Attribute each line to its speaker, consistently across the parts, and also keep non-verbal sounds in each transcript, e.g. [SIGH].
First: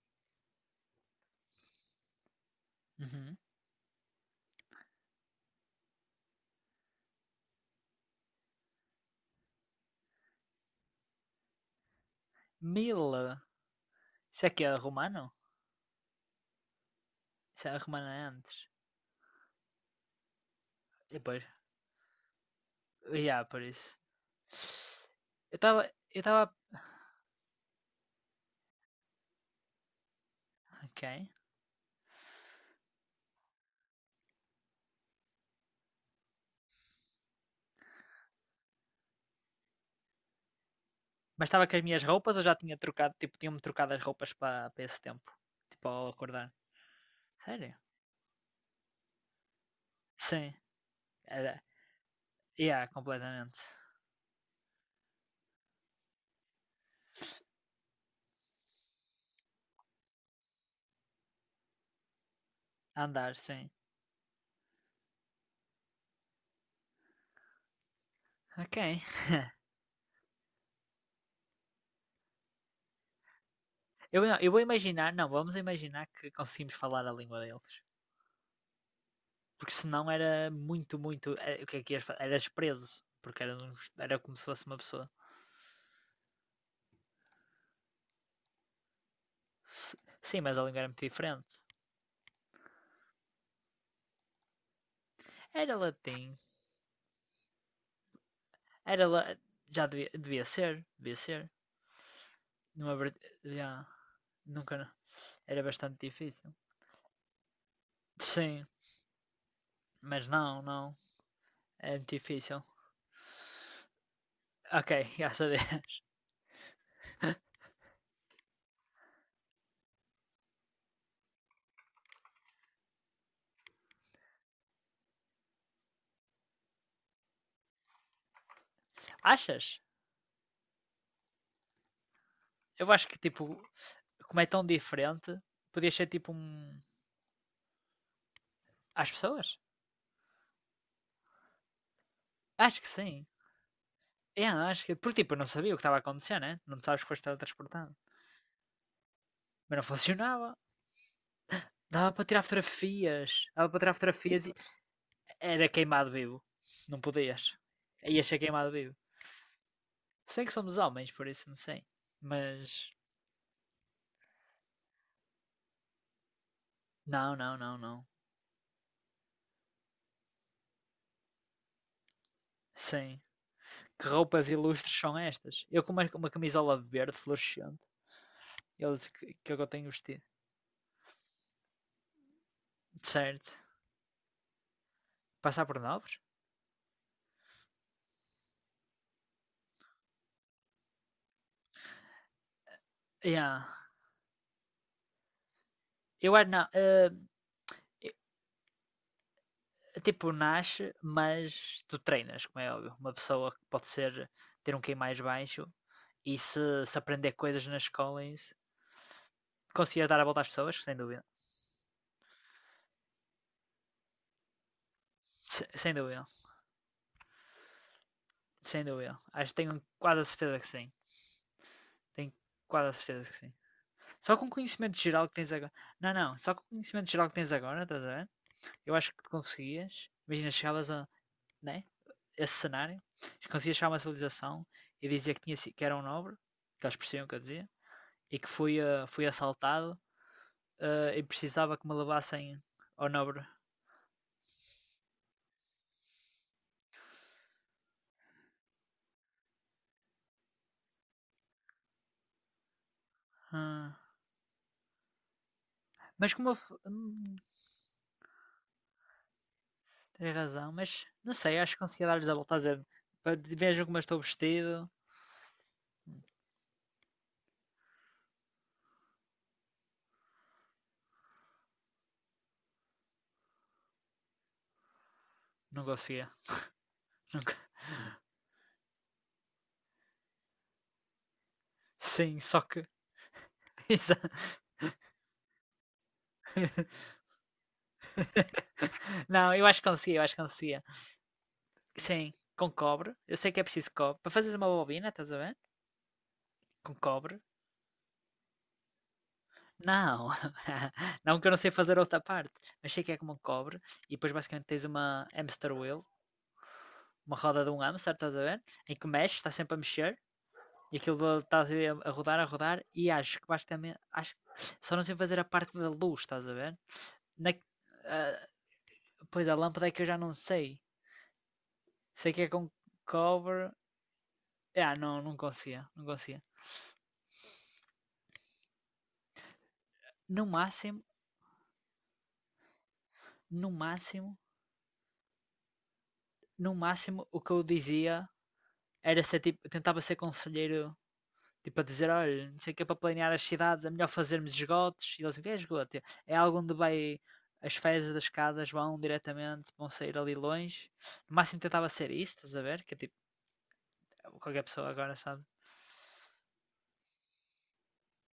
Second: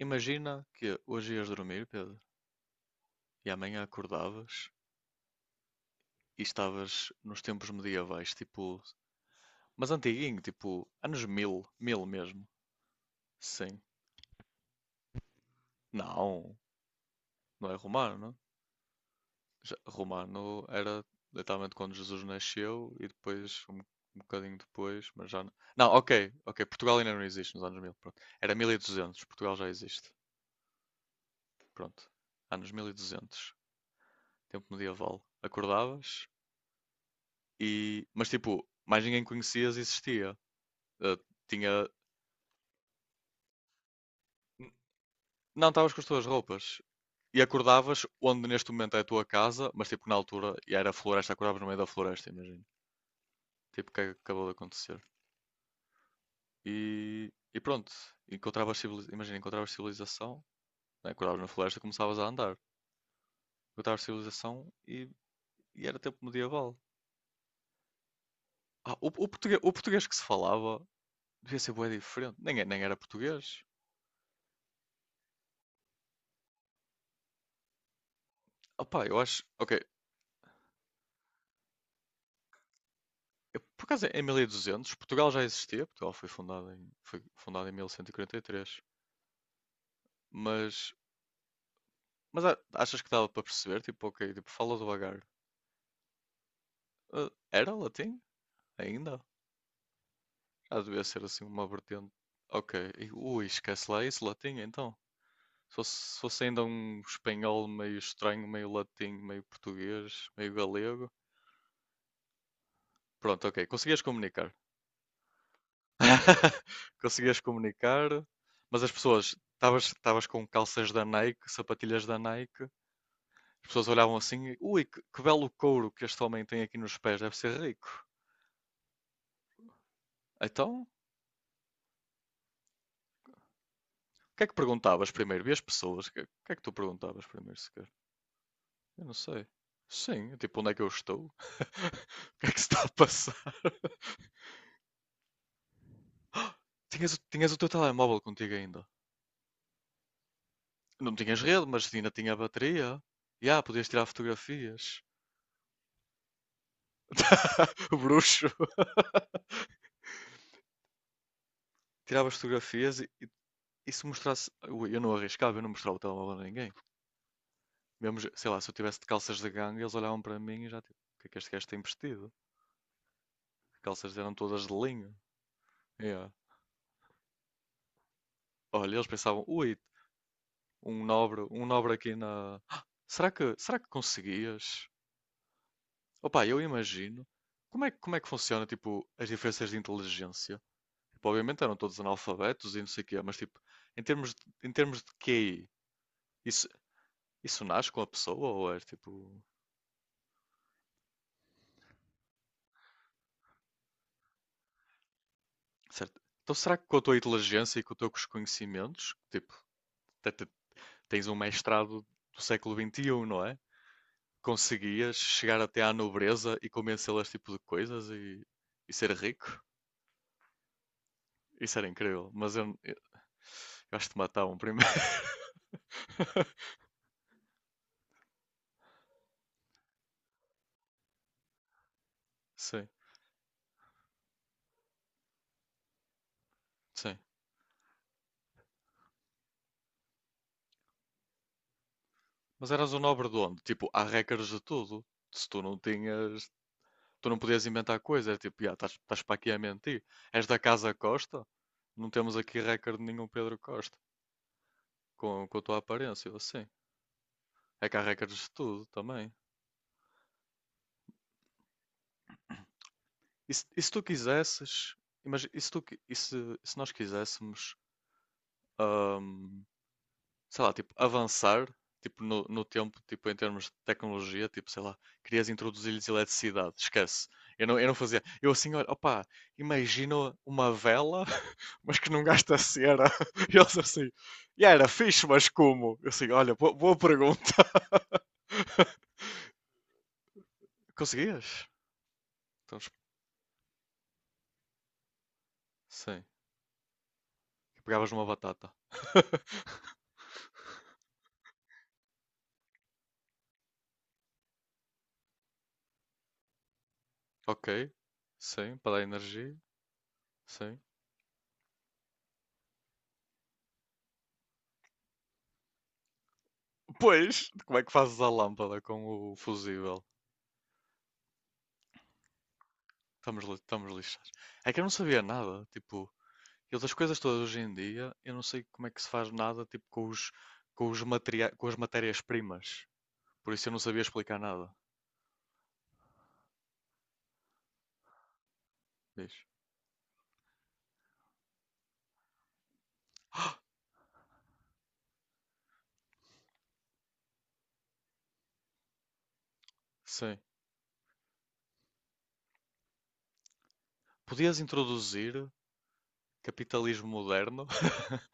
Speaker 1: Imagina que hoje ias dormir, Pedro,
Speaker 2: Uhum.
Speaker 1: e amanhã acordavas e estavas nos tempos medievais, tipo, mas antiguinho, tipo, anos mil, mil mesmo.
Speaker 2: Mila.
Speaker 1: Sim.
Speaker 2: Isso aqui é romano?
Speaker 1: Não,
Speaker 2: Isso
Speaker 1: não é
Speaker 2: é romano é
Speaker 1: romano.
Speaker 2: antes.
Speaker 1: Romano era
Speaker 2: E depois.
Speaker 1: literalmente quando Jesus nasceu e
Speaker 2: Yeah, por
Speaker 1: depois,
Speaker 2: isso.
Speaker 1: bocadinho depois, mas já não.
Speaker 2: Eu estava.
Speaker 1: Não,
Speaker 2: Eu
Speaker 1: ok,
Speaker 2: estava.
Speaker 1: ok, Portugal ainda não existe nos anos 1000, pronto. Era 1200, Portugal já existe.
Speaker 2: Ok.
Speaker 1: Pronto. Anos 1200, tempo medieval. Acordavas, e, mas tipo, mais ninguém conhecias e existia. Eh,
Speaker 2: Mas estava com as
Speaker 1: tinha.
Speaker 2: minhas roupas ou já tinha trocado? Tipo, tinha-me trocado as roupas para esse tempo.
Speaker 1: Não
Speaker 2: Tipo,
Speaker 1: estavas com as
Speaker 2: ao
Speaker 1: tuas
Speaker 2: acordar.
Speaker 1: roupas. E
Speaker 2: Sério?
Speaker 1: acordavas onde neste momento é a tua casa, mas tipo na
Speaker 2: Sim.
Speaker 1: altura e era floresta, acordavas
Speaker 2: Era.
Speaker 1: no meio da floresta, imagina.
Speaker 2: Yeah, completamente.
Speaker 1: Tipo, o que é que acabou de acontecer? E pronto, imagina, encontravas civilização, né? Acordavas na floresta e começavas a andar.
Speaker 2: A andar, sim.
Speaker 1: Encontravas civilização e era tempo medieval. Ah,
Speaker 2: Ok.
Speaker 1: o
Speaker 2: [LAUGHS]
Speaker 1: português, o português que se falava devia ser bué diferente. Nem, nem era português.
Speaker 2: Eu, não, eu vou imaginar. Não, vamos imaginar que conseguimos falar a língua deles.
Speaker 1: Opá, eu acho.
Speaker 2: Porque
Speaker 1: Ok,
Speaker 2: senão era muito, muito. O que é que ias fa- Eras preso. Porque era,
Speaker 1: eu,
Speaker 2: um,
Speaker 1: por acaso,
Speaker 2: era
Speaker 1: em
Speaker 2: como se fosse uma
Speaker 1: 1200,
Speaker 2: pessoa.
Speaker 1: Portugal já existia. Portugal foi foi fundado em 1143,
Speaker 2: Sim, mas a língua era
Speaker 1: mas,
Speaker 2: muito diferente.
Speaker 1: mas achas que dava para perceber? Tipo, ok, tipo, fala devagar.
Speaker 2: Era latim.
Speaker 1: Ah, era latim?
Speaker 2: Era
Speaker 1: Ainda?
Speaker 2: la... Já devia
Speaker 1: Já
Speaker 2: ser.
Speaker 1: devia
Speaker 2: Devia
Speaker 1: ser assim
Speaker 2: ser.
Speaker 1: uma vertente. Ok,
Speaker 2: Numa...
Speaker 1: ui,
Speaker 2: Já.
Speaker 1: esquece lá isso, latim
Speaker 2: Nunca.
Speaker 1: então.
Speaker 2: Era
Speaker 1: Se fosse,
Speaker 2: bastante
Speaker 1: se fosse
Speaker 2: difícil.
Speaker 1: ainda um espanhol meio estranho,
Speaker 2: Sim.
Speaker 1: meio latim, meio
Speaker 2: Mas
Speaker 1: português, meio
Speaker 2: não, não.
Speaker 1: galego.
Speaker 2: É muito difícil.
Speaker 1: Pronto, ok, conseguias comunicar.
Speaker 2: Ok, [LAUGHS] graças a Deus.
Speaker 1: [LAUGHS] Conseguias comunicar, mas as pessoas, estavas com calças da Nike, sapatilhas da Nike, as pessoas olhavam assim, e, ui, que belo couro que este homem tem aqui nos pés, deve ser rico.
Speaker 2: Achas?
Speaker 1: Então, o
Speaker 2: Eu acho que, tipo, como
Speaker 1: que é
Speaker 2: é
Speaker 1: que
Speaker 2: tão
Speaker 1: perguntavas
Speaker 2: diferente,
Speaker 1: primeiro? E as
Speaker 2: podia
Speaker 1: pessoas,
Speaker 2: ser,
Speaker 1: o que,
Speaker 2: tipo.
Speaker 1: que é que tu perguntavas primeiro sequer? Eu
Speaker 2: Às
Speaker 1: não sei.
Speaker 2: pessoas?
Speaker 1: Sim, tipo, onde é que eu estou? [LAUGHS] O que é que se está
Speaker 2: Acho que
Speaker 1: a
Speaker 2: sim.
Speaker 1: passar?
Speaker 2: É, acho que, porque, tipo, eu não sabia o que estava a acontecer,
Speaker 1: [GASPS]
Speaker 2: né? Não sabes que
Speaker 1: Tinhas,
Speaker 2: foste
Speaker 1: tinhas o teu
Speaker 2: teletransportado.
Speaker 1: telemóvel contigo ainda.
Speaker 2: Mas não funcionava.
Speaker 1: Não tinhas rede, mas ainda
Speaker 2: Dava para
Speaker 1: tinha
Speaker 2: tirar
Speaker 1: bateria.
Speaker 2: fotografias.
Speaker 1: E ah,
Speaker 2: Dava para
Speaker 1: podias
Speaker 2: tirar
Speaker 1: tirar
Speaker 2: fotografias.
Speaker 1: fotografias.
Speaker 2: Era queimado vivo. Não podias.
Speaker 1: [LAUGHS] O
Speaker 2: Ia ser
Speaker 1: bruxo.
Speaker 2: queimado vivo.
Speaker 1: [LAUGHS]
Speaker 2: Se bem que somos homens, por isso não sei.
Speaker 1: Tirava as
Speaker 2: Mas.
Speaker 1: fotografias e se mostrasse. Eu não arriscava, eu não mostrava o telemóvel a ninguém.
Speaker 2: Não, não, não, não.
Speaker 1: Mesmo, sei lá, se eu tivesse de calças de gangue, eles olhavam para mim e já tipo, o que é que este gajo tem vestido?
Speaker 2: Sim.
Speaker 1: As
Speaker 2: Que
Speaker 1: calças eram
Speaker 2: roupas
Speaker 1: todas de
Speaker 2: ilustres são
Speaker 1: linho.
Speaker 2: estas? Eu com uma
Speaker 1: Yeah.
Speaker 2: camisola verde fluorescente.
Speaker 1: Olha, eles
Speaker 2: Eles que,
Speaker 1: pensavam,
Speaker 2: que eu
Speaker 1: ui,
Speaker 2: tenho vestido.
Speaker 1: um nobre aqui na. Ah,
Speaker 2: Certo.
Speaker 1: será que conseguias?
Speaker 2: Passar por nobres?
Speaker 1: Opa, eu imagino. Como é, como é que funciona, tipo, as diferenças de inteligência? Tipo, obviamente eram todos analfabetos e não sei o quê, mas tipo,
Speaker 2: Yeah.
Speaker 1: em termos de QI,
Speaker 2: Eu acho
Speaker 1: isso,
Speaker 2: não. eh,
Speaker 1: isso nasce com a pessoa ou é tipo.
Speaker 2: eh, tipo, nasce, mas tu treinas, como é óbvio. Uma pessoa que pode ser ter um QI mais baixo
Speaker 1: Certo?
Speaker 2: e
Speaker 1: Então
Speaker 2: se,
Speaker 1: será que com
Speaker 2: se
Speaker 1: a tua
Speaker 2: aprender coisas na
Speaker 1: inteligência e com os
Speaker 2: escola
Speaker 1: teus
Speaker 2: e
Speaker 1: conhecimentos, tipo,
Speaker 2: conseguir dar a
Speaker 1: te-
Speaker 2: volta às
Speaker 1: te-
Speaker 2: pessoas, sem dúvida.
Speaker 1: tens um mestrado do século XXI, não é? Conseguias chegar até à
Speaker 2: Sem dúvida,
Speaker 1: nobreza e convencê-las tipo de coisas
Speaker 2: sem
Speaker 1: e ser
Speaker 2: dúvida. Acho
Speaker 1: rico?
Speaker 2: que tenho quase a certeza que sim.
Speaker 1: Isso era incrível,
Speaker 2: Tenho
Speaker 1: mas
Speaker 2: quase a certeza que sim.
Speaker 1: eu acho que te
Speaker 2: Só com o
Speaker 1: matavam primeiro.
Speaker 2: conhecimento
Speaker 1: [LAUGHS]
Speaker 2: geral que tens agora. Não, não, só com o conhecimento geral que tens agora, estás a ver? Eu acho que conseguias. Imagina, chegavas a, né? Esse
Speaker 1: Sim,
Speaker 2: cenário, conseguias chegar a uma civilização e dizer que, que era um nobre, que eles
Speaker 1: sim.
Speaker 2: percebiam o que eu dizia, e que fui assaltado, e precisava que me levassem
Speaker 1: Mas eras um
Speaker 2: ao
Speaker 1: nobre de
Speaker 2: nobre.
Speaker 1: onde? Tipo, há regras de tudo. Se tu não tinhas. Tu não podias inventar coisas, era tipo, "Ya, estás para aqui a mentir. És da Casa Costa? Não temos aqui recorde de nenhum Pedro
Speaker 2: Ah,
Speaker 1: Costa, com a tua aparência,
Speaker 2: mas
Speaker 1: ou
Speaker 2: como eu.
Speaker 1: assim."
Speaker 2: f- Hum,
Speaker 1: É que há recordes de tudo também.
Speaker 2: tens razão, mas não sei, acho que conseguia dar-lhes a volta a dizer. "Pa-
Speaker 1: E
Speaker 2: Vejam
Speaker 1: se
Speaker 2: como
Speaker 1: tu
Speaker 2: eu estou vestido.
Speaker 1: quisesses, imagina, e se, e se, e se nós quiséssemos, ahm, sei lá, tipo, avançar, tipo, no tempo, tipo, em termos de tecnologia, tipo, sei lá, querias
Speaker 2: Não
Speaker 1: introduzir-lhes
Speaker 2: conseguia.
Speaker 1: eletricidade, esquece.
Speaker 2: Nunca. [LAUGHS]
Speaker 1: Eu não fazia. Eu assim, olha, opá, imagino uma vela, [LAUGHS] mas que não
Speaker 2: Sim,
Speaker 1: gasta
Speaker 2: só que.
Speaker 1: cera. [LAUGHS] E eles assim,
Speaker 2: [LAUGHS]
Speaker 1: e era fixe, mas como? Eu assim, olha, boa, boa pergunta. [LAUGHS]
Speaker 2: Não, eu acho que conseguia, eu acho que conseguia.
Speaker 1: Conseguias?
Speaker 2: Sim, com
Speaker 1: Então,
Speaker 2: cobre. Eu sei que é preciso cobre. Para fazeres uma bobina, estás a ver?
Speaker 1: sim,
Speaker 2: Com cobre.
Speaker 1: pegavas numa batata. [LAUGHS]
Speaker 2: Não, [LAUGHS] não que eu não sei fazer outra parte, mas sei que é como um cobre e depois basicamente tens uma hamster wheel, uma roda de um
Speaker 1: Ok.
Speaker 2: hamster, estás a ver?
Speaker 1: Sim,
Speaker 2: Em
Speaker 1: para dar
Speaker 2: que mexe, está
Speaker 1: energia.
Speaker 2: sempre a mexer
Speaker 1: Sim.
Speaker 2: e aquilo está a rodar, a rodar e acho que basicamente, acho só não sei fazer a parte da luz, estás a ver?
Speaker 1: Pois,
Speaker 2: Na,
Speaker 1: como é que fazes a
Speaker 2: ah,
Speaker 1: lâmpada com o
Speaker 2: pois a lâmpada é que
Speaker 1: fusível?
Speaker 2: eu já não sei, sei que é com
Speaker 1: Estamos,
Speaker 2: cover.
Speaker 1: estamos lixados. É que eu não
Speaker 2: Ah,
Speaker 1: sabia
Speaker 2: não, não
Speaker 1: nada,
Speaker 2: conseguia, não
Speaker 1: tipo,
Speaker 2: conseguia.
Speaker 1: eu das coisas todas hoje em dia, eu não sei como é que se faz nada, tipo, com os,
Speaker 2: No máximo,
Speaker 1: com as matérias-primas. Por isso
Speaker 2: no
Speaker 1: eu não sabia
Speaker 2: máximo,
Speaker 1: explicar nada.
Speaker 2: no máximo, o que eu dizia era
Speaker 1: Diz.
Speaker 2: ser tipo, tentava ser conselheiro, tipo, a dizer: olha, não sei o que é para planear as
Speaker 1: [GASPS]
Speaker 2: cidades, é melhor fazermos esgotos. E eles dizem: é esgoto? É algo onde vai. As fezes das escadas vão diretamente, vão sair ali
Speaker 1: Sim.
Speaker 2: longe. No máximo tentava ser isso, estás a ver? Que é tipo,
Speaker 1: Podias
Speaker 2: qualquer pessoa agora sabe.
Speaker 1: introduzir capitalismo moderno. [LAUGHS]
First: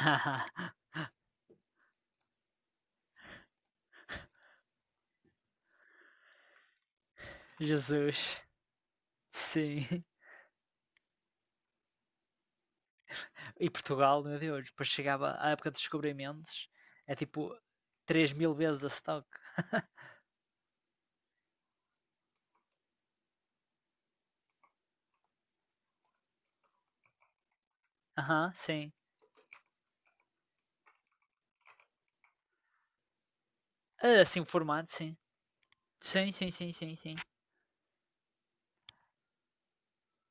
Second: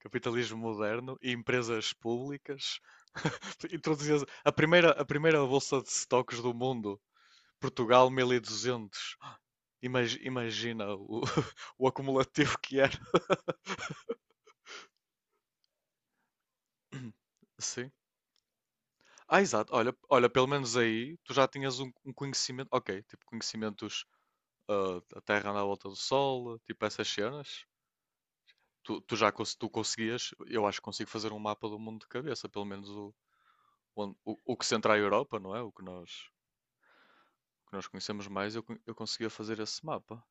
Speaker 1: Capitalismo moderno e empresas públicas. [LAUGHS] Introduzia a primeira bolsa de stocks do mundo.
Speaker 2: Ah,
Speaker 1: Portugal
Speaker 2: Jesus,
Speaker 1: 1200.
Speaker 2: sim.
Speaker 1: Imagina o, [LAUGHS] o acumulativo que era.
Speaker 2: E Portugal, meu Deus, depois chegava a época de descobrimentos,
Speaker 1: [COUGHS]
Speaker 2: é tipo
Speaker 1: Sim.
Speaker 2: 3.000 vezes a stock.
Speaker 1: Ah, exato. Olha, olha, pelo menos aí tu já tinhas um, um conhecimento. Ok, tipo conhecimentos ah, da Terra na volta do Sol, tipo essas cenas.
Speaker 2: Aham, sim.
Speaker 1: Tu já tu conseguias, eu acho que consigo fazer um mapa do mundo de cabeça, pelo menos o,
Speaker 2: Ah, assim o
Speaker 1: o que
Speaker 2: formato,
Speaker 1: centra a
Speaker 2: sim.
Speaker 1: Europa, não é? O que nós.
Speaker 2: Sim, sim, sim, sim, sim.
Speaker 1: Que nós conhecemos mais, eu, eu conseguia fazer esse mapa.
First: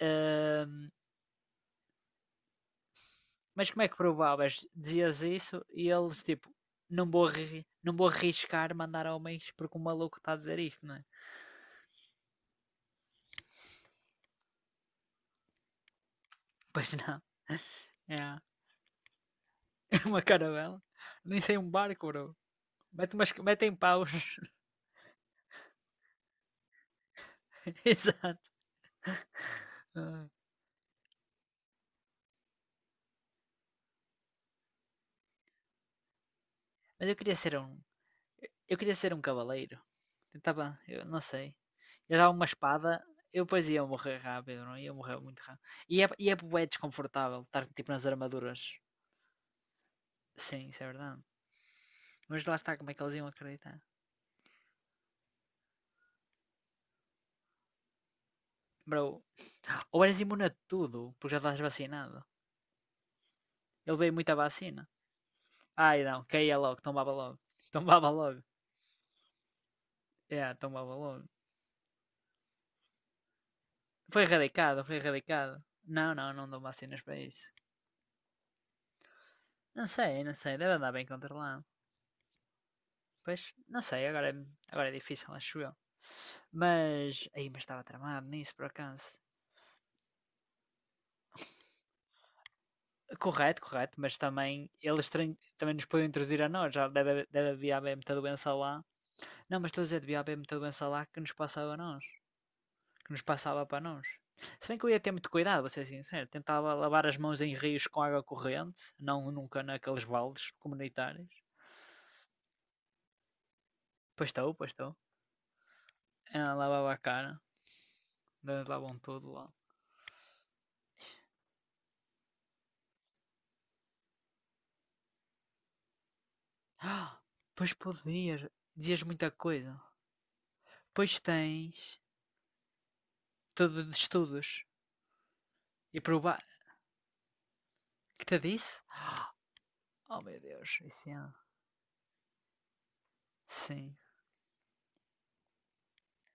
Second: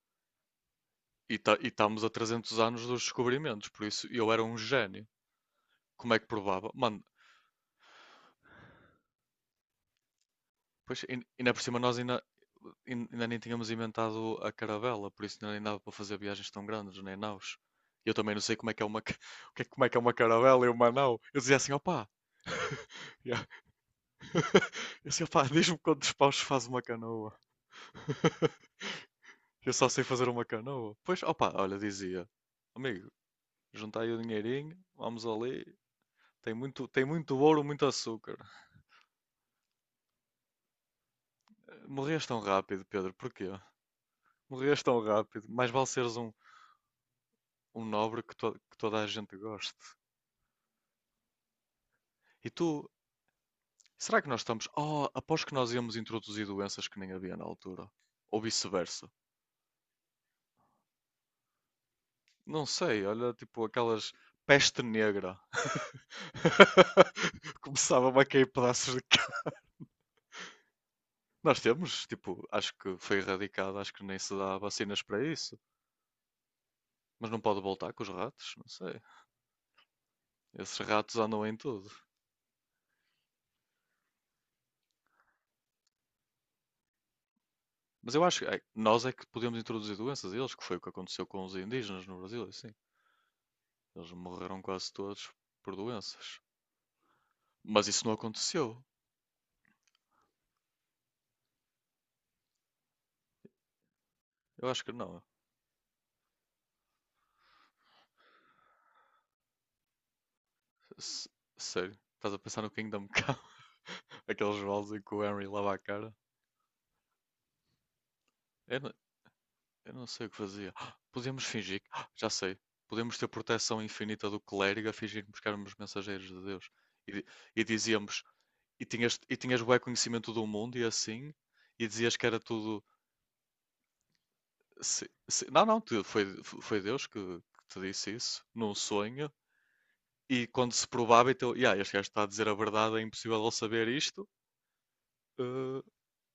Speaker 2: Ahm,
Speaker 1: E, tá, e estamos a 300 anos dos descobrimentos,
Speaker 2: mas como
Speaker 1: por
Speaker 2: é que
Speaker 1: isso eu era um
Speaker 2: provavas?
Speaker 1: gênio.
Speaker 2: Dizias isso e
Speaker 1: Como é
Speaker 2: eles
Speaker 1: que
Speaker 2: tipo,
Speaker 1: provava? Mano,
Speaker 2: não vou arriscar mandar homens porque o maluco está a dizer isto, não
Speaker 1: pois,
Speaker 2: é?
Speaker 1: e
Speaker 2: [LAUGHS]
Speaker 1: ainda por cima nós ainda, ainda nem tínhamos inventado a caravela, por isso ainda nem dava para fazer viagens tão
Speaker 2: Pois
Speaker 1: grandes, nem
Speaker 2: não.
Speaker 1: naus. E eu
Speaker 2: É
Speaker 1: também não sei como é que é uma, [LAUGHS] como é que é
Speaker 2: [LAUGHS]
Speaker 1: uma
Speaker 2: uma
Speaker 1: caravela e
Speaker 2: caravela.
Speaker 1: uma nau. Eu
Speaker 2: Nem
Speaker 1: dizia
Speaker 2: sei um
Speaker 1: assim,
Speaker 2: barco,
Speaker 1: opá,
Speaker 2: bro. Mete umas,
Speaker 1: yeah.
Speaker 2: metem paus. [LAUGHS]
Speaker 1: [LAUGHS] Eu dizia, opá, diz-me quantos paus faz uma canoa.
Speaker 2: Exato.
Speaker 1: [LAUGHS] Eu só sei
Speaker 2: Ah.
Speaker 1: fazer uma canoa. Pois, opá, olha, dizia, amigo, juntai o dinheirinho, vamos ali, tem muito, tem
Speaker 2: Mas eu queria
Speaker 1: muito
Speaker 2: ser
Speaker 1: ouro,
Speaker 2: um.
Speaker 1: muito açúcar.
Speaker 2: Eu queria ser um cavaleiro. Tentava, eu não sei.
Speaker 1: Eh,
Speaker 2: Eu
Speaker 1: morrias
Speaker 2: dava
Speaker 1: tão
Speaker 2: uma
Speaker 1: rápido,
Speaker 2: espada,
Speaker 1: Pedro,
Speaker 2: eu
Speaker 1: porquê?
Speaker 2: depois ia morrer rápido, não?
Speaker 1: Morrias
Speaker 2: É? Ia
Speaker 1: tão
Speaker 2: morrer muito
Speaker 1: rápido.
Speaker 2: rápido.
Speaker 1: Mais vale
Speaker 2: E é,
Speaker 1: seres
Speaker 2: e
Speaker 1: um,
Speaker 2: é bué desconfortável estar
Speaker 1: um
Speaker 2: tipo nas
Speaker 1: nobre que,
Speaker 2: armaduras.
Speaker 1: que toda a gente goste.
Speaker 2: Sim, isso é verdade. Mas
Speaker 1: E
Speaker 2: lá
Speaker 1: tu,
Speaker 2: está, como é que eles iam acreditar?
Speaker 1: será que nós estamos. Oh, após que nós íamos introduzir doenças que nem havia na altura. Ou
Speaker 2: Bro,
Speaker 1: vice-versa.
Speaker 2: ou eras imune a tudo, porque já estás vacinado.
Speaker 1: Não sei, olha, tipo
Speaker 2: Eu levei
Speaker 1: aquelas.
Speaker 2: muita
Speaker 1: Peste
Speaker 2: vacina.
Speaker 1: negra.
Speaker 2: Ai não, caía logo, tombava logo.
Speaker 1: [LAUGHS]
Speaker 2: [LAUGHS] Tombava
Speaker 1: Começava a
Speaker 2: logo.
Speaker 1: cair pedaços de carne.
Speaker 2: É, yeah, tombava logo.
Speaker 1: Nós temos, tipo, acho que foi erradicado, acho que nem
Speaker 2: Foi
Speaker 1: se dá
Speaker 2: erradicado, foi
Speaker 1: vacinas para
Speaker 2: erradicado.
Speaker 1: isso.
Speaker 2: Não, não, não dão vacinas para
Speaker 1: Mas não
Speaker 2: isso.
Speaker 1: pode voltar com os ratos, não sei.
Speaker 2: Não sei, não sei, deve
Speaker 1: Esses
Speaker 2: andar bem
Speaker 1: ratos andam em
Speaker 2: controlado.
Speaker 1: tudo.
Speaker 2: Pois, não sei, agora é difícil, acho eu. Mas, aí, mas estava
Speaker 1: Mas eu
Speaker 2: tramado
Speaker 1: acho que
Speaker 2: nisso,
Speaker 1: ai,
Speaker 2: por
Speaker 1: nós
Speaker 2: acaso.
Speaker 1: é que podemos introduzir doenças a eles, que foi o que aconteceu com os indígenas no Brasil, é assim.
Speaker 2: Correto, correto,
Speaker 1: Eles
Speaker 2: mas
Speaker 1: morreram
Speaker 2: também
Speaker 1: quase
Speaker 2: eles
Speaker 1: todos
Speaker 2: trin-
Speaker 1: por
Speaker 2: também nos podiam
Speaker 1: doenças.
Speaker 2: introduzir a nós, já deve haver
Speaker 1: Mas
Speaker 2: haver
Speaker 1: isso não
Speaker 2: muita doença
Speaker 1: aconteceu.
Speaker 2: lá. Não, mas estou a dizer, devia haver muita doença lá que nos passava a nós, que nos passava para nós. Se
Speaker 1: Eu
Speaker 2: bem
Speaker 1: acho
Speaker 2: que eu
Speaker 1: que
Speaker 2: ia ter
Speaker 1: não.
Speaker 2: muito cuidado, vou ser sincero, tentava lavar as mãos em rios com água corrente, não nunca naqueles vales
Speaker 1: S-
Speaker 2: comunitários.
Speaker 1: Sério. Estás a pensar no Kingdom Come? [LAUGHS]
Speaker 2: Pois estou,
Speaker 1: Aqueles
Speaker 2: pois estou.
Speaker 1: baldes em que o Henry lava a cara?
Speaker 2: Ela lavava a cara, eles
Speaker 1: Eu não,
Speaker 2: lavam tudo lá.
Speaker 1: eu não sei o que fazia. Ah, podemos fingir que... [GASPS] ah, já sei. Podemos ter proteção infinita do clérigo a fingirmos que éramos mensageiros de Deus. E,
Speaker 2: Ah,
Speaker 1: e
Speaker 2: pois
Speaker 1: dizíamos...
Speaker 2: podias, dizias muita
Speaker 1: E tinhas
Speaker 2: coisa.
Speaker 1: bué conhecimento do mundo e
Speaker 2: Pois
Speaker 1: assim... E
Speaker 2: tens
Speaker 1: dizias que era tudo.
Speaker 2: todo de estudos
Speaker 1: Não, não,
Speaker 2: e
Speaker 1: foi,
Speaker 2: provar.
Speaker 1: foi Deus que te disse
Speaker 2: Que te
Speaker 1: isso num
Speaker 2: disse?
Speaker 1: sonho.
Speaker 2: Oh meu
Speaker 1: E quando
Speaker 2: Deus,
Speaker 1: se
Speaker 2: isso
Speaker 1: provava,
Speaker 2: é.
Speaker 1: então, yeah, este gajo está a dizer a verdade, é impossível ele saber
Speaker 2: Sim.
Speaker 1: isto. Eh,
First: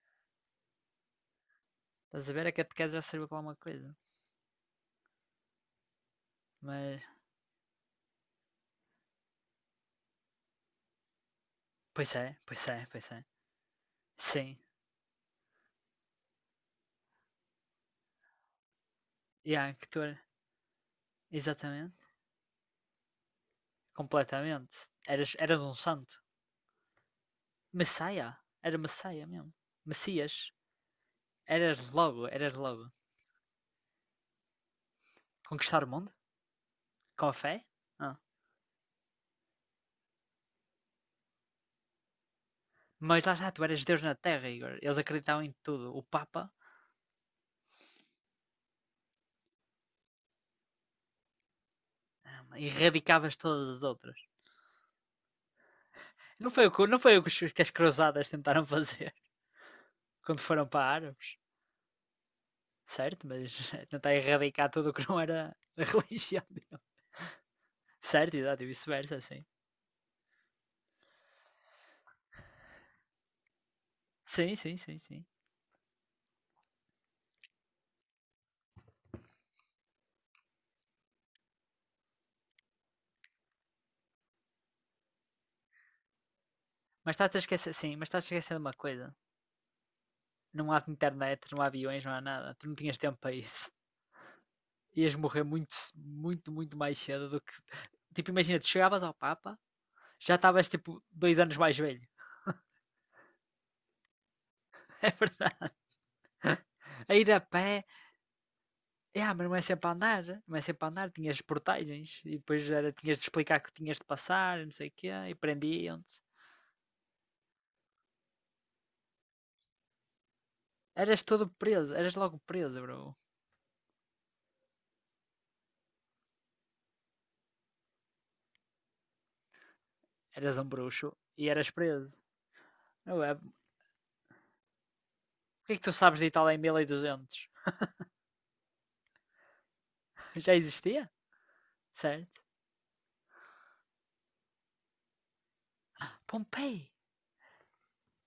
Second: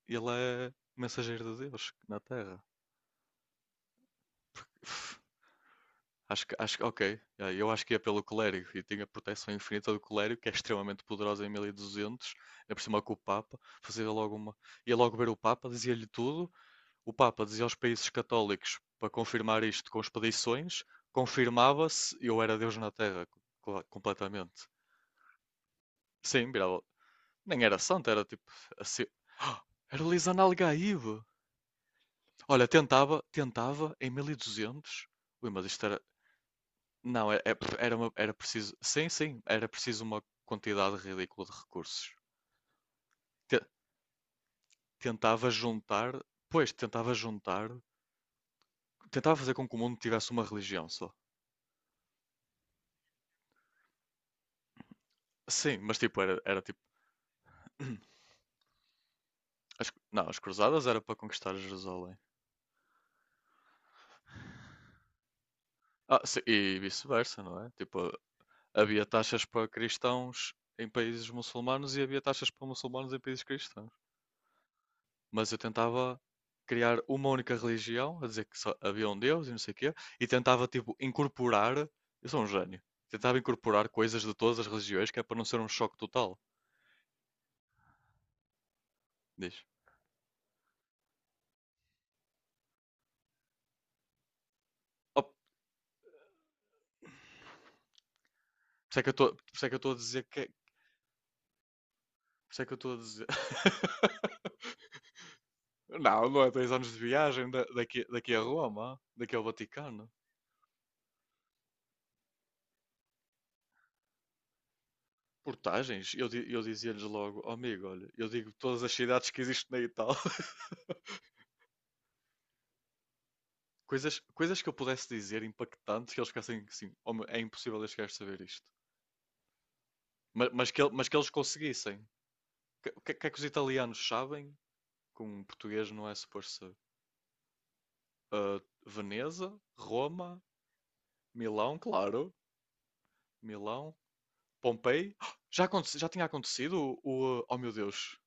Speaker 1: ele é mensageiro de Deus na
Speaker 2: Estás a ver? A
Speaker 1: Terra.
Speaker 2: catequese já serviu para alguma coisa.
Speaker 1: [SIGHS] Uf, acho que, acho que,
Speaker 2: Mas.
Speaker 1: ok, yeah, eu acho que ia pelo clérigo e tinha a proteção infinita do clérigo, que é extremamente poderosa em
Speaker 2: Pois é,
Speaker 1: 1200.
Speaker 2: pois
Speaker 1: É
Speaker 2: é,
Speaker 1: por cima
Speaker 2: pois
Speaker 1: com o
Speaker 2: é.
Speaker 1: Papa, fazia logo
Speaker 2: Sim.
Speaker 1: uma, ia logo ver o Papa, dizia-lhe tudo. O Papa dizia aos países católicos para
Speaker 2: E
Speaker 1: confirmar
Speaker 2: yeah, que
Speaker 1: isto
Speaker 2: tu
Speaker 1: com
Speaker 2: era.
Speaker 1: expedições,
Speaker 2: Exatamente.
Speaker 1: confirmava-se e eu era Deus na Terra, completamente.
Speaker 2: Completamente. Eras um santo.
Speaker 1: Sim, virava. Nem era santo, era
Speaker 2: Messias.
Speaker 1: tipo
Speaker 2: Era
Speaker 1: assim.
Speaker 2: messias mesmo.
Speaker 1: Ah, era
Speaker 2: Messias.
Speaker 1: Lisan Algaíbe.
Speaker 2: Eras logo, eras
Speaker 1: Olha,
Speaker 2: logo.
Speaker 1: tentava, tentava em 1200. Ui, mas
Speaker 2: Conquistar
Speaker 1: isto
Speaker 2: o
Speaker 1: era.
Speaker 2: mundo?
Speaker 1: Não,
Speaker 2: Com a fé?
Speaker 1: era,
Speaker 2: Ah.
Speaker 1: era preciso. Sim, sim, era preciso uma quantidade ridícula de recursos.
Speaker 2: Mas lá está,
Speaker 1: Te-
Speaker 2: tu eras Deus na Terra, Igor. Eles acreditavam
Speaker 1: tentava
Speaker 2: em tudo. O
Speaker 1: juntar.
Speaker 2: Papa
Speaker 1: Pois, tentava juntar. Tentava fazer com que o mundo tivesse uma religião só.
Speaker 2: Erradicavas todas as outras.
Speaker 1: Sim, mas tipo, era,
Speaker 2: Não
Speaker 1: era
Speaker 2: foi o
Speaker 1: tipo.
Speaker 2: que, não foi o que as cruzadas tentaram [LAUGHS] fazer
Speaker 1: Não, as
Speaker 2: quando foram para
Speaker 1: cruzadas era para
Speaker 2: árabes.
Speaker 1: conquistar Jerusalém.
Speaker 2: Certo, mas [LAUGHS] tentar erradicar tudo o que não era da [LAUGHS]
Speaker 1: Ah, sim,
Speaker 2: religião
Speaker 1: e
Speaker 2: dele.
Speaker 1: vice-versa, não é? Tipo,
Speaker 2: Certo, exato, e
Speaker 1: havia
Speaker 2: vice-versa,
Speaker 1: taxas
Speaker 2: sim.
Speaker 1: para cristãos em países muçulmanos e havia taxas para muçulmanos em países cristãos.
Speaker 2: Sim, sim, sim, sim.
Speaker 1: Mas eu tentava criar uma única religião, a dizer que só havia um Deus e não sei o quê, e tentava, tipo, incorporar. Eu sou um gênio. Tentava incorporar coisas de todas as religiões, que é para não ser um choque total.
Speaker 2: Mas estás a esquecer, sim, mas estás a esquecer de uma coisa.
Speaker 1: Diz.
Speaker 2: Não há internet, não há aviões, não há nada. Tu não tinhas tempo para isso. [LAUGHS] Ias
Speaker 1: Oh, por
Speaker 2: morrer muito, muito, muito mais cedo do que. Tipo, imagina, tu
Speaker 1: isso é
Speaker 2: chegavas ao Papa,
Speaker 1: que eu estou a dizer
Speaker 2: já
Speaker 1: que é.
Speaker 2: estavas tipo 2 anos mais velho.
Speaker 1: Por isso é que eu estou a dizer. [LAUGHS]
Speaker 2: [LAUGHS] É verdade.
Speaker 1: Não, não é dois anos de
Speaker 2: A ir a
Speaker 1: viagem
Speaker 2: pé,
Speaker 1: daqui, daqui a Roma,
Speaker 2: yeah,
Speaker 1: daqui ao
Speaker 2: mas não é sempre a
Speaker 1: Vaticano.
Speaker 2: andar, não é sempre a andar, tinhas portagens e depois era, tinhas de explicar que tinhas de passar, não sei o quê, e
Speaker 1: Portagens.
Speaker 2: prendiam-te.
Speaker 1: Eu, eu dizia-lhes logo, "Oh, amigo, olha, eu digo todas as cidades que existem na Itália." [LAUGHS]
Speaker 2: Eras todo preso, eras logo preso, bro.
Speaker 1: Coisas, coisas que eu pudesse dizer impactantes que eles ficassem assim, "Oh, meu, é impossível este gajo saber isto."
Speaker 2: Eras um
Speaker 1: Mas, que, mas
Speaker 2: bruxo
Speaker 1: que eles
Speaker 2: e eras
Speaker 1: conseguissem.
Speaker 2: preso.
Speaker 1: O que,
Speaker 2: Não
Speaker 1: que é
Speaker 2: é?
Speaker 1: que
Speaker 2: O
Speaker 1: os italianos sabem? Que um
Speaker 2: que é que
Speaker 1: português
Speaker 2: tu
Speaker 1: não é
Speaker 2: sabes de
Speaker 1: suposto
Speaker 2: Itália em
Speaker 1: saber.
Speaker 2: 1200?
Speaker 1: Ah, Veneza,
Speaker 2: [LAUGHS]
Speaker 1: Roma,
Speaker 2: Já existia?
Speaker 1: Milão,
Speaker 2: Certo?
Speaker 1: claro. Milão, Pompei. [GASPS] Já, já tinha
Speaker 2: Pompei,
Speaker 1: acontecido o oh meu Deus!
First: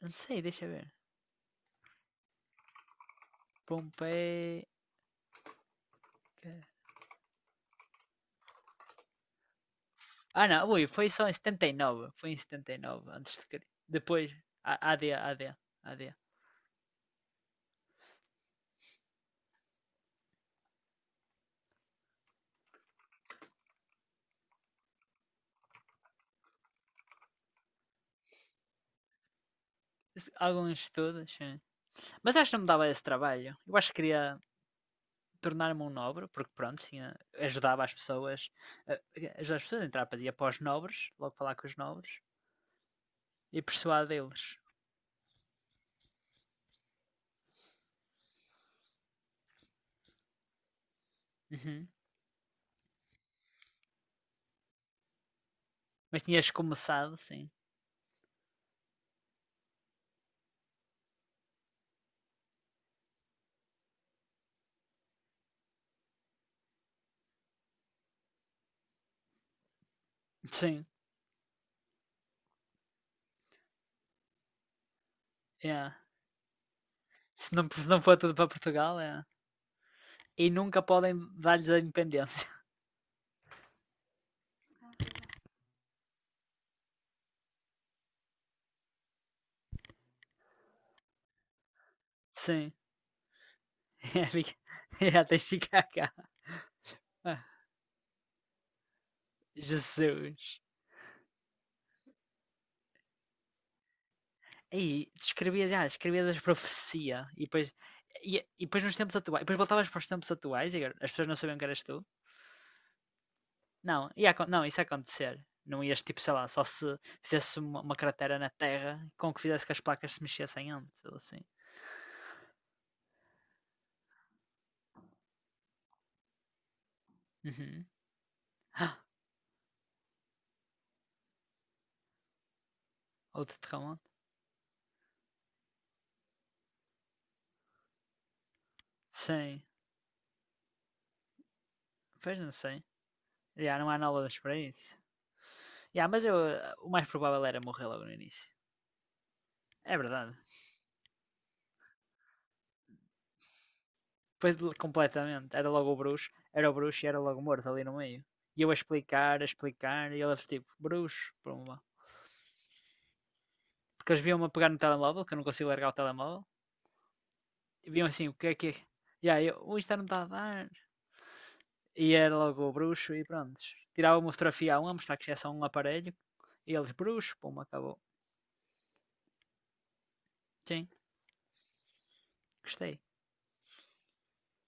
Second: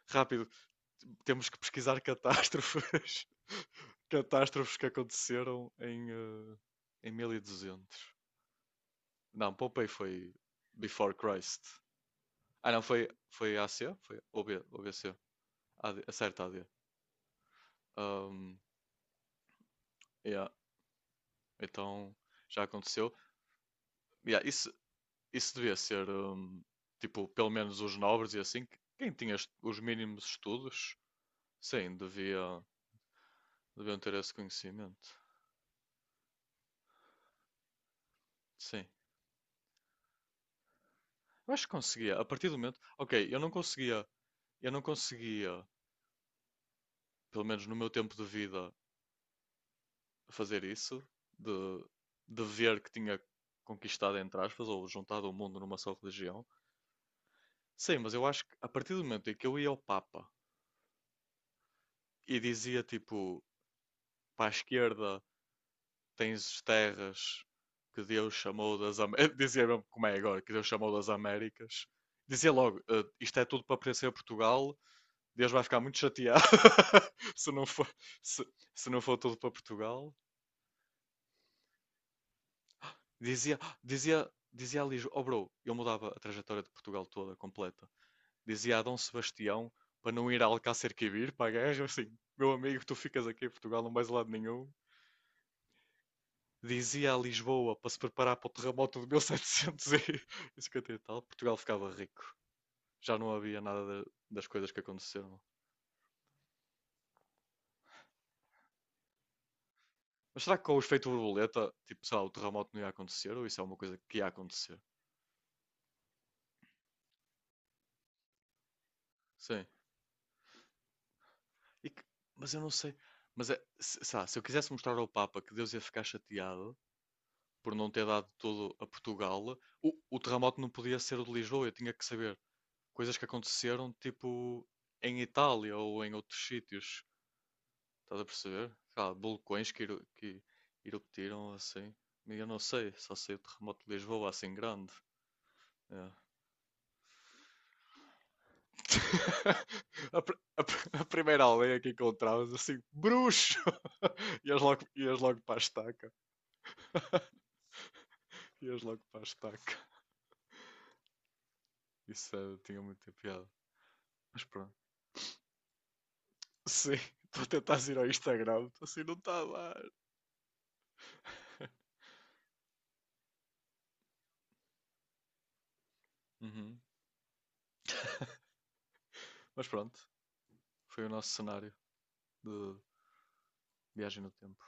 Speaker 2: não sei,
Speaker 1: Rápido,
Speaker 2: deixa ver.
Speaker 1: temos que pesquisar catástrofes, [LAUGHS]
Speaker 2: Pompei.
Speaker 1: catástrofes que aconteceram em, em 1200. Não, Pompei foi
Speaker 2: Ah não, ui, foi
Speaker 1: before
Speaker 2: só em
Speaker 1: Christ.
Speaker 2: 79, foi em
Speaker 1: Ah, não,
Speaker 2: 79,
Speaker 1: foi,
Speaker 2: antes
Speaker 1: foi
Speaker 2: de.
Speaker 1: a.C.? Foi
Speaker 2: Depois.
Speaker 1: O B OB,
Speaker 2: AD,
Speaker 1: OBC.
Speaker 2: AD,
Speaker 1: d.C.,
Speaker 2: AD.
Speaker 1: acerta AD. Um, yeah, então já aconteceu. Yeah, isso devia ser, tipo, pelo menos os nobres e assim, quem tinha os mínimos
Speaker 2: Alguns
Speaker 1: estudos,
Speaker 2: estudos, sim.
Speaker 1: sim,
Speaker 2: Mas
Speaker 1: devia,
Speaker 2: acho que não me dava esse trabalho. Eu acho que
Speaker 1: deviam ter esse
Speaker 2: queria
Speaker 1: conhecimento.
Speaker 2: tornar-me um nobre, porque pronto, ajudava as pessoas,
Speaker 1: Sim.
Speaker 2: eh, ajudava as pessoas a entrar para ir para os nobres, logo
Speaker 1: Eu
Speaker 2: falar
Speaker 1: acho
Speaker 2: com
Speaker 1: que
Speaker 2: os
Speaker 1: conseguia,
Speaker 2: nobres,
Speaker 1: a partir do momento. Ok,
Speaker 2: e persuadê-los.
Speaker 1: eu não conseguia, pelo menos no meu tempo de vida, fazer isso, de,
Speaker 2: Uhum.
Speaker 1: de ver que tinha conquistado, entre aspas, ou juntado o mundo numa só
Speaker 2: Mas
Speaker 1: religião.
Speaker 2: tinhas começado, sim.
Speaker 1: Sim, mas eu acho que a partir do momento em que eu ia ao Papa e dizia, tipo, para a esquerda tens terras que Deus chamou das Américas, [LAUGHS] dizia mesmo como é agora,
Speaker 2: [LAUGHS]
Speaker 1: que Deus
Speaker 2: Sim,
Speaker 1: chamou das Américas, dizia logo, "Eh, isto é tudo para pertencer a Portugal. Deus vai ficar
Speaker 2: yeah.
Speaker 1: muito chateado [LAUGHS] se,
Speaker 2: Se
Speaker 1: não
Speaker 2: não,
Speaker 1: for,
Speaker 2: se não for tudo
Speaker 1: se,
Speaker 2: para
Speaker 1: se
Speaker 2: Portugal,
Speaker 1: não for
Speaker 2: é.
Speaker 1: todo para Portugal."
Speaker 2: E nunca podem dar-lhes a independência.
Speaker 1: Dizia, dizia, dizia a Lijo, oh bro, eu mudava a trajetória de Portugal toda, completa. Dizia a Dom Sebastião para não ir a Alcácer Quibir para a guerra, assim,
Speaker 2: [LAUGHS]
Speaker 1: meu
Speaker 2: Sim,
Speaker 1: amigo, tu ficas aqui em Portugal, não vais a
Speaker 2: yeah,
Speaker 1: lado
Speaker 2: fica-
Speaker 1: nenhum.
Speaker 2: [LAUGHS] yeah, tens de ficar cá.
Speaker 1: Dizia a
Speaker 2: Ah,
Speaker 1: Lisboa para se preparar para o terremoto de
Speaker 2: Jesus.
Speaker 1: 1750 e [LAUGHS] cinquenta e tal, Portugal ficava rico. Já não havia nada das coisas que
Speaker 2: Aí,
Speaker 1: aconteceram.
Speaker 2: escrevias as profecia e depois, e, e depois nos tempos atuais, depois voltavas para os tempos
Speaker 1: Mas será que
Speaker 2: atuais
Speaker 1: com o
Speaker 2: e
Speaker 1: efeito
Speaker 2: as pessoas não sabiam que
Speaker 1: borboleta,
Speaker 2: eras tu.
Speaker 1: tipo, sei lá, o terremoto não ia acontecer? Ou isso é uma coisa
Speaker 2: Não,
Speaker 1: que ia
Speaker 2: ia, não,
Speaker 1: acontecer?
Speaker 2: isso ia acontecer. Não ias tipo, sei lá, só se fizesse uma cratera na terra com que fizesse
Speaker 1: Sim.
Speaker 2: que as placas se mexessem antes, ou assim.
Speaker 1: E que- mas eu não sei. Mas é, se, sabe, se eu quisesse mostrar ao Papa que Deus ia ficar chateado por
Speaker 2: Uhum.
Speaker 1: não ter dado tudo a
Speaker 2: Ah,
Speaker 1: Portugal, o terremoto não podia ser o de Lisboa. Eu tinha que saber coisas que
Speaker 2: outro
Speaker 1: aconteceram,
Speaker 2: terremoto?
Speaker 1: tipo, em Itália ou em outros sítios. Estás a perceber? Cá,
Speaker 2: Sim,
Speaker 1: vulcões que, que eruptaram assim.
Speaker 2: pois
Speaker 1: Eu
Speaker 2: não
Speaker 1: não
Speaker 2: sei.
Speaker 1: sei, só sei o
Speaker 2: Já,
Speaker 1: terremoto
Speaker 2: não
Speaker 1: de
Speaker 2: há
Speaker 1: Lisboa
Speaker 2: análogas
Speaker 1: assim
Speaker 2: para
Speaker 1: grande.
Speaker 2: isso. Já,
Speaker 1: É.
Speaker 2: mas eu, o mais provável era morrer logo no início.
Speaker 1: [LAUGHS]
Speaker 2: É
Speaker 1: A,
Speaker 2: verdade.
Speaker 1: a primeira aldeia que encontrávamos, assim, bruxo! [LAUGHS]
Speaker 2: Foi
Speaker 1: Ias, logo, ias logo para
Speaker 2: completamente.
Speaker 1: a
Speaker 2: Era logo o
Speaker 1: estaca.
Speaker 2: bruxo, era o bruxo e era
Speaker 1: [LAUGHS]
Speaker 2: logo o morto ali no meio. E eu
Speaker 1: Ias logo para a
Speaker 2: a
Speaker 1: estaca.
Speaker 2: explicar, e eles tipo, bruxo, pumba.
Speaker 1: Isso eh, tinha muita piada.
Speaker 2: Porque eles
Speaker 1: Mas
Speaker 2: viam-me a pegar
Speaker 1: pronto.
Speaker 2: no telemóvel, que eu não consigo largar o telemóvel,
Speaker 1: Sim, [LAUGHS] estou a
Speaker 2: e
Speaker 1: tentar ir ao
Speaker 2: viam assim, o que é que
Speaker 1: Instagram,
Speaker 2: é?
Speaker 1: assim, não
Speaker 2: E
Speaker 1: está a
Speaker 2: aí eu, "Ui,
Speaker 1: dar.
Speaker 2: isto não está a dar. E era logo o bruxo e pronto. Tirava uma fotografia a mostrar que isto é só um aparelho, e
Speaker 1: Uhum.
Speaker 2: eles, bruxo, pumba, acabou.
Speaker 1: Mas pronto,
Speaker 2: Sim,
Speaker 1: foi o nosso cenário de
Speaker 2: gostei.
Speaker 1: viagem no tempo.